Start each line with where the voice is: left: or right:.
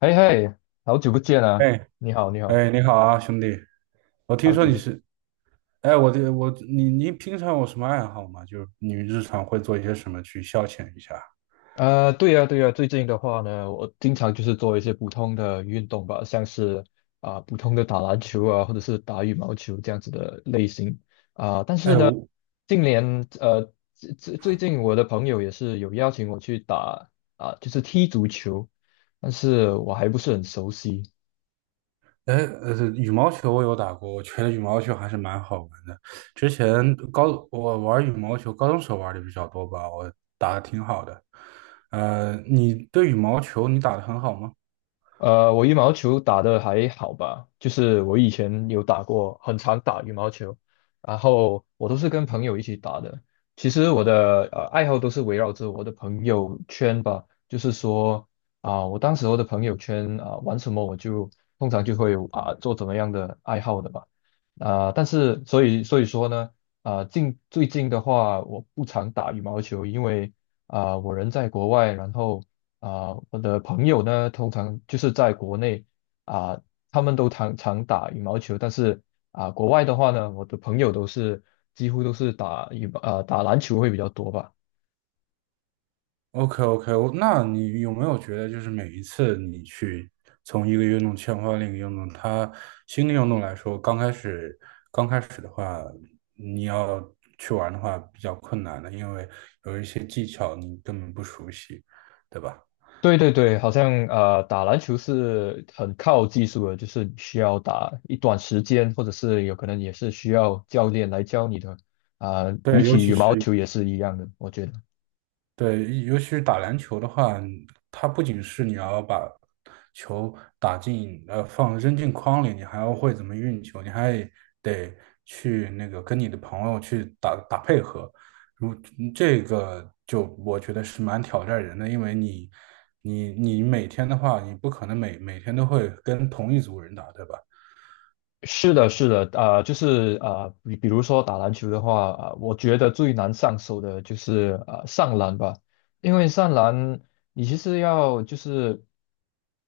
left: 嘿嘿，好久不见啊！
right: 哎
left: 你好，你好，
right: 哎，你好啊，兄弟！我听
left: 好
right: 说
left: 久
right: 你
left: 不见。
right: 是，哎，我这我你你平常有什么爱好吗？就是你日常会做一些什么去消遣一下？
left: 对呀，对呀，最近的话呢，我经常就是做一些普通的运动吧，像是普通的打篮球啊，或者是打羽毛球这样子的类型。但是
right: 哎，
left: 呢，
right: 我
left: 近年呃，最近我的朋友也是有邀请我去打，就是踢足球，但是我还不是很熟悉。
right: 哎羽毛球我有打过，我觉得羽毛球还是蛮好玩的。之前玩羽毛球，高中时候玩的比较多吧，我打的挺好的。你对羽毛球你打的很好吗？
left: 我羽毛球打得还好吧，就是我以前有打过，很常打羽毛球，然后我都是跟朋友一起打的。其实我的爱好都是围绕着我的朋友圈吧，就是说我当时候的朋友圈玩什么我就通常就会做怎么样的爱好的吧。但是所以说呢，最近的话我不常打羽毛球，因为我人在国外，然后我的朋友呢，通常就是在国内，啊、他们都常常打羽毛球，但是国外的话呢，我的朋友几乎都是打羽毛啊、打篮球会比较多吧。
right: OK OK,那你有没有觉得，就是每一次你去从一个运动切换另一个运动，它新的运动来说，刚开始的话，你要去玩的话比较困难的，因为有一些技巧你根本不熟悉，对吧？
left: 对对对，好像打篮球是很靠技术的，就是你需要打一段时间，或者是有可能也是需要教练来教你的。比
right: 对，尤
left: 起
right: 其
left: 羽毛
right: 是。
left: 球也是一样的，我觉得。
right: 对，尤其是打篮球的话，它不仅是你要把球打进，放扔进筐里，你还要会怎么运球，你还得去那个跟你的朋友去打打配合。这个就我觉得是蛮挑战人的，因为你每天的话，你不可能每天都会跟同一组人打，对吧？
left: 是的，是的，就是，比如说打篮球的话，我觉得最难上手的就是上篮吧，因为上篮你其实要就是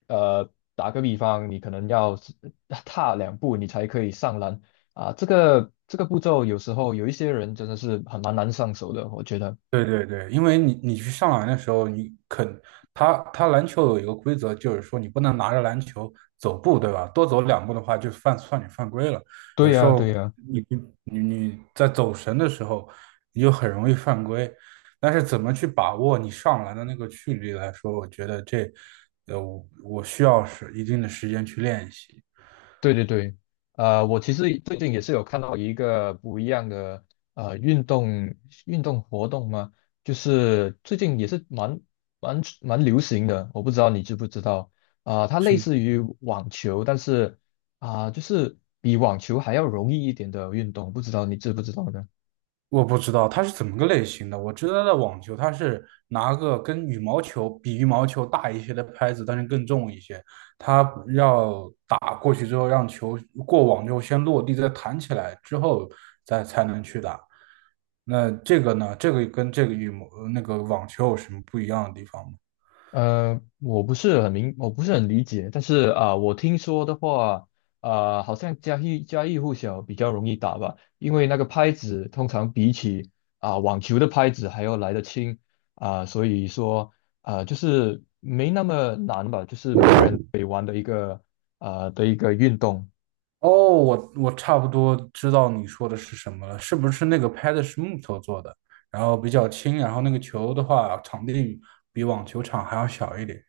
left: 打个比方，你可能要是踏2步你才可以上篮。这个步骤有时候有一些人真的是很蛮难上手的，我觉得。
right: 对，因为你去上篮的时候，你肯他他篮球有一个规则，就是说你不能拿着篮球走步，对吧？多走两步的话，就算你犯规了。有
left: 对
right: 时
left: 呀，对
right: 候
left: 呀。
right: 你你在走神的时候，你就很容易犯规。但是怎么去把握你上篮的那个距离来说，我觉得我需要是一定的时间去练习。
left: 对对对，我其实最近也是有看到一个不一样的运动活动嘛，就是最近也是蛮流行的，我不知道你知不知道，它类似
right: 是，
left: 于网球，但是就是比网球还要容易一点的运动，不知道你知不知道呢？
right: 我不知道它是怎么个类型的，我知道的网球它是拿个跟羽毛球大一些的拍子，但是更重一些，它要打过去之后让球过网之后先落地，再弹起来之后再才能去打。那这个呢？这个跟这个那个网球有什么不一样的地方吗？
left: 我不是很理解，但是我听说的话，好像家喻户晓，比较容易打吧，因为那个拍子通常比起网球的拍子还要来得轻。所以说就是没那么难吧，就是每个人可以玩的一个的一个运动。
right: 哦，我差不多知道你说的是什么了，是不是那个拍子是木头做的，然后比较轻，然后那个球的话，场地比网球场还要小一点。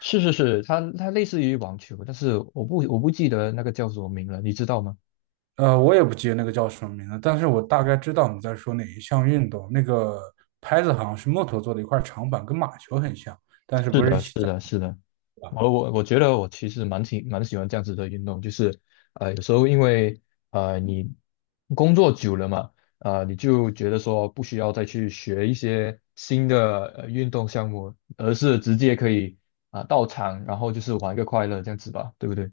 left: 是是是，它类似于网球，但是我不记得那个叫什么名了，你知道吗？
right: 我也不记得那个叫什么名字，但是我大概知道你在说哪一项运动。那个拍子好像是木头做的一块长板，跟马球很像，但是
left: 是
right: 不是。
left: 的，是的，是的。我觉得我其实蛮喜欢这样子的运动，就是有时候因为你工作久了嘛，你就觉得说不需要再去学一些新的运动项目，而是直接可以到场，然后就是玩个快乐这样子吧，对不对？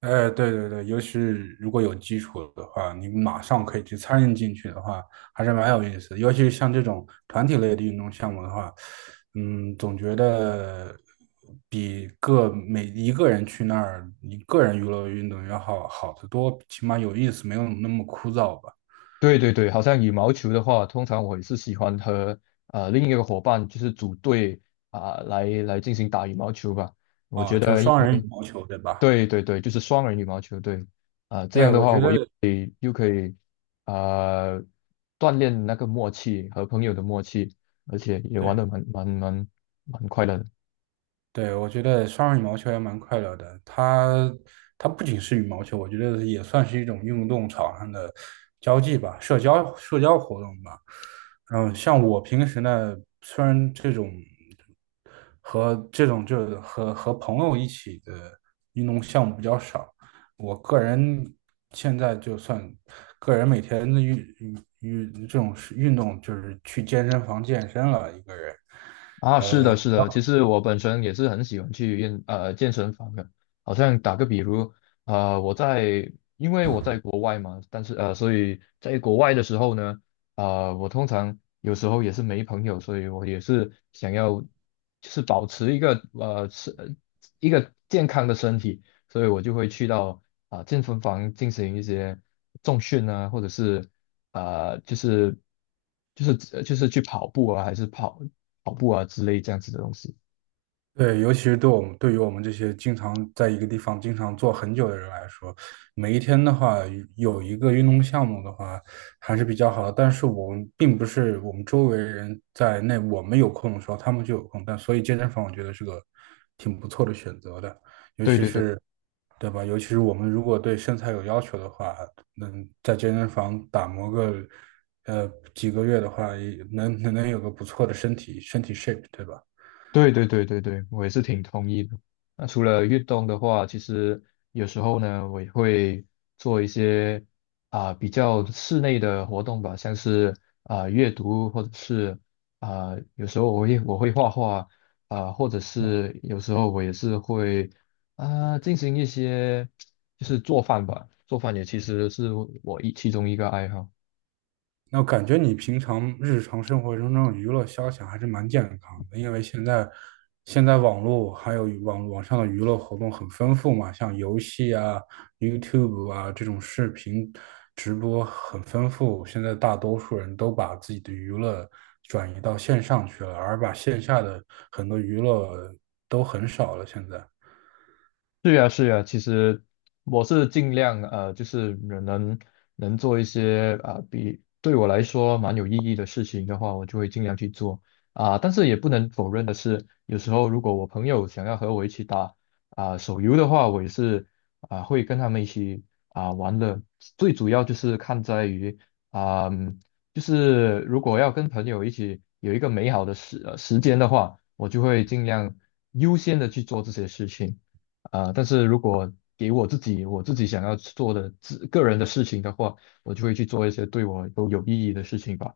right: 哎，对，尤其是如果有基础的话，你马上可以去参与进去的话，还是蛮有意思的。尤其是像这种团体类的运动项目的话，嗯，总觉得比个每一个人去那儿，一个人娱乐运动要好得多，起码有意思，没有那么枯燥吧。
left: 对对对，好像羽毛球的话，通常我也是喜欢和另一个伙伴就是组队，来进行打羽毛球吧。我
right: 啊，
left: 觉
right: 就
left: 得
right: 双人羽毛球，对吧？
left: 对对对，就是双人羽毛球，对。这
right: 对，
left: 样的
right: 我
left: 话
right: 觉
left: 我又。
right: 得
left: 又可以。呃，锻炼那个默契和朋友的默契，而且也玩
right: 对。
left: 得蛮快乐的。
right: 对，我觉得双人羽毛球也蛮快乐的。它不仅是羽毛球，我觉得也算是一种运动场上的交际吧，社交活动吧。嗯，像我平时呢，虽然这种和这种就和和朋友一起的运动项目比较少，我个人现在就算个人每天的运运运这种是运动就是去健身房健身了，一个人。
left: 啊，是的，是的，其实我本身也是很喜欢去健身房的。好像打个比如，呃，我在因为我在国外嘛，但是所以在国外的时候呢，我通常有时候也是没朋友，所以我也是想要就是保持一个健康的身体，所以我就会去到健身房进行一些重训啊，或者是呃，就是就是去跑步啊，还是跑步啊之类这样子的东西。
right: 对，尤其是对我们，对于我们这些经常在一个地方经常坐很久的人来说，每一天的话，有一个运动项目的话，还是比较好的。但是我们并不是我们周围人在那我们有空的时候，他们就有空。但所以健身房我觉得是个挺不错的选择的，尤
left: 对
right: 其
left: 对对。
right: 是，对吧？尤其是我们如果对身材有要求的话，能在健身房打磨个几个月的话，也能有个不错的身体 shape,对吧？
left: 对对对对对，我也是挺同意的。那除了运动的话，其实有时候呢，我也会做一些比较室内的活动吧，像是阅读，或者是有时候我会画画或者是有时候我也是会进行一些就是做饭吧，做饭也其实是我其中一个爱好。
right: 那我感觉你平常日常生活中这种娱乐消遣还是蛮健康的，因为现在网络还有网上的娱乐活动很丰富嘛，像游戏啊、YouTube 啊这种视频直播很丰富。现在大多数人都把自己的娱乐转移到线上去了，而把线下的很多娱乐都很少了。现在。
left: 是呀，是呀，其实我是尽量就是能做一些比对我来说蛮有意义的事情的话，我就会尽量去做。但是也不能否认的是，有时候如果我朋友想要和我一起打手游的话，我也是会跟他们一起玩的。最主要就是看在于啊、嗯就是如果要跟朋友一起有一个美好的时间的话，我就会尽量优先的去做这些事情。但是如果给我自己想要做的自个人的事情的话，我就会去做一些对我都有意义的事情吧。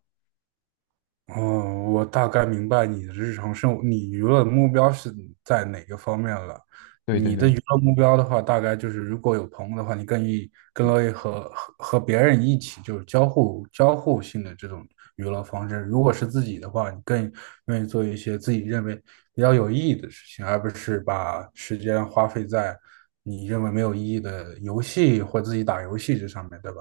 right: 哦，我大概明白你的日常生活，你娱乐的目标是在哪个方面了？
left: 对对
right: 你的
left: 对
right: 娱乐目标的话，大概就是如果有朋友的话，你更乐意和别人一起，就是交互性的这种娱乐方式。如果是自己的话，你更愿意做一些自己认为比较有意义的事情，而不是把时间花费在你认为没有意义的游戏或自己打游戏这上面，对吧？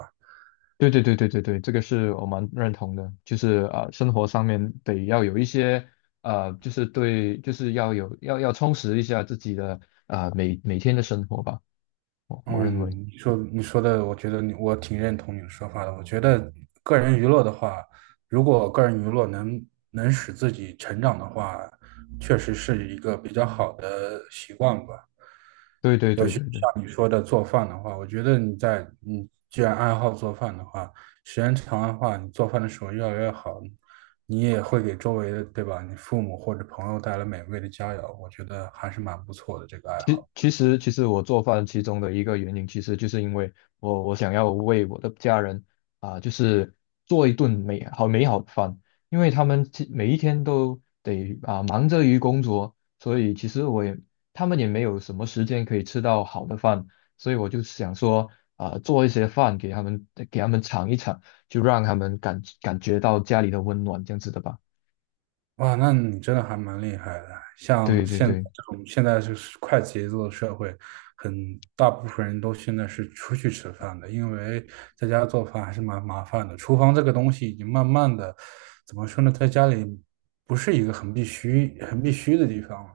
left: 对对对对对对，这个是我蛮认同的，就是生活上面得要有一些就是对，就是要有要要充实一下自己的每天的生活吧，我认为。
right: 嗯，你说的，我觉得你我挺认同你的说法的。我觉得个人娱乐的话，如果个人娱乐能使自己成长的话，确实是一个比较好的习惯吧。
left: 对对对对对。
right: 像你说的做饭的话，我觉得你在你既然爱好做饭的话，时间长的话，你做饭的时候越来越好，你也会给周围的，对吧？你父母或者朋友带来美味的佳肴，我觉得还是蛮不错的这个爱
left: 其
right: 好。
left: 其实其实我做饭其中的一个原因，其实就是因为我想要为我的家人就是做一顿美好的饭，因为他们每一天都得忙着于工作，所以其实他们也没有什么时间可以吃到好的饭，所以我就想说做一些饭给他们尝一尝，就让他们感觉到家里的温暖这样子的吧。
right: 哇，那你真的还蛮厉害的。像
left: 对对
right: 现在
left: 对。
right: 这种现在就是快节奏的社会，很大部分人都现在是出去吃饭的，因为在家做饭还是蛮麻烦的。厨房这个东西已经慢慢的，怎么说呢，在家里不是一个很必须的地方了。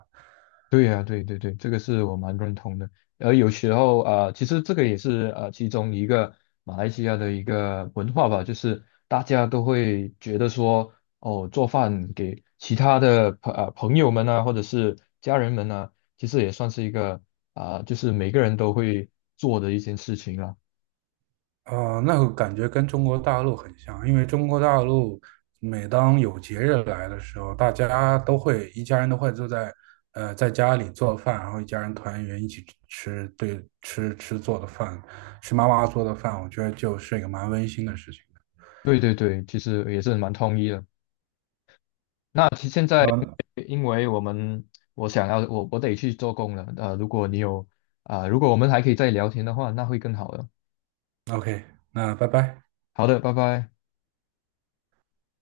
left: 对呀、对对对，这个是我蛮认同的。而有时候其实这个也是其中一个马来西亚的一个文化吧，就是大家都会觉得说，哦，做饭给其他的朋友们啊，或者是家人们啊，其实也算是一个就是每个人都会做的一件事情了。
right: 啊、那个感觉跟中国大陆很像，因为中国大陆每当有节日来的时候，大家都会一家人都会坐在在家里做饭，然后一家人团圆一起吃吃做的饭，吃妈妈做的饭，我觉得就是一个蛮温馨的事情的。
left: 对对对，其实也是蛮同意的。那其实现在
right: 嗯
left: 因为我们我想要我我得去做工了，如果你有啊、呃如果我们还可以再聊天的话，那会更好的。
right: ，OK,那拜拜。
left: 好的，拜拜。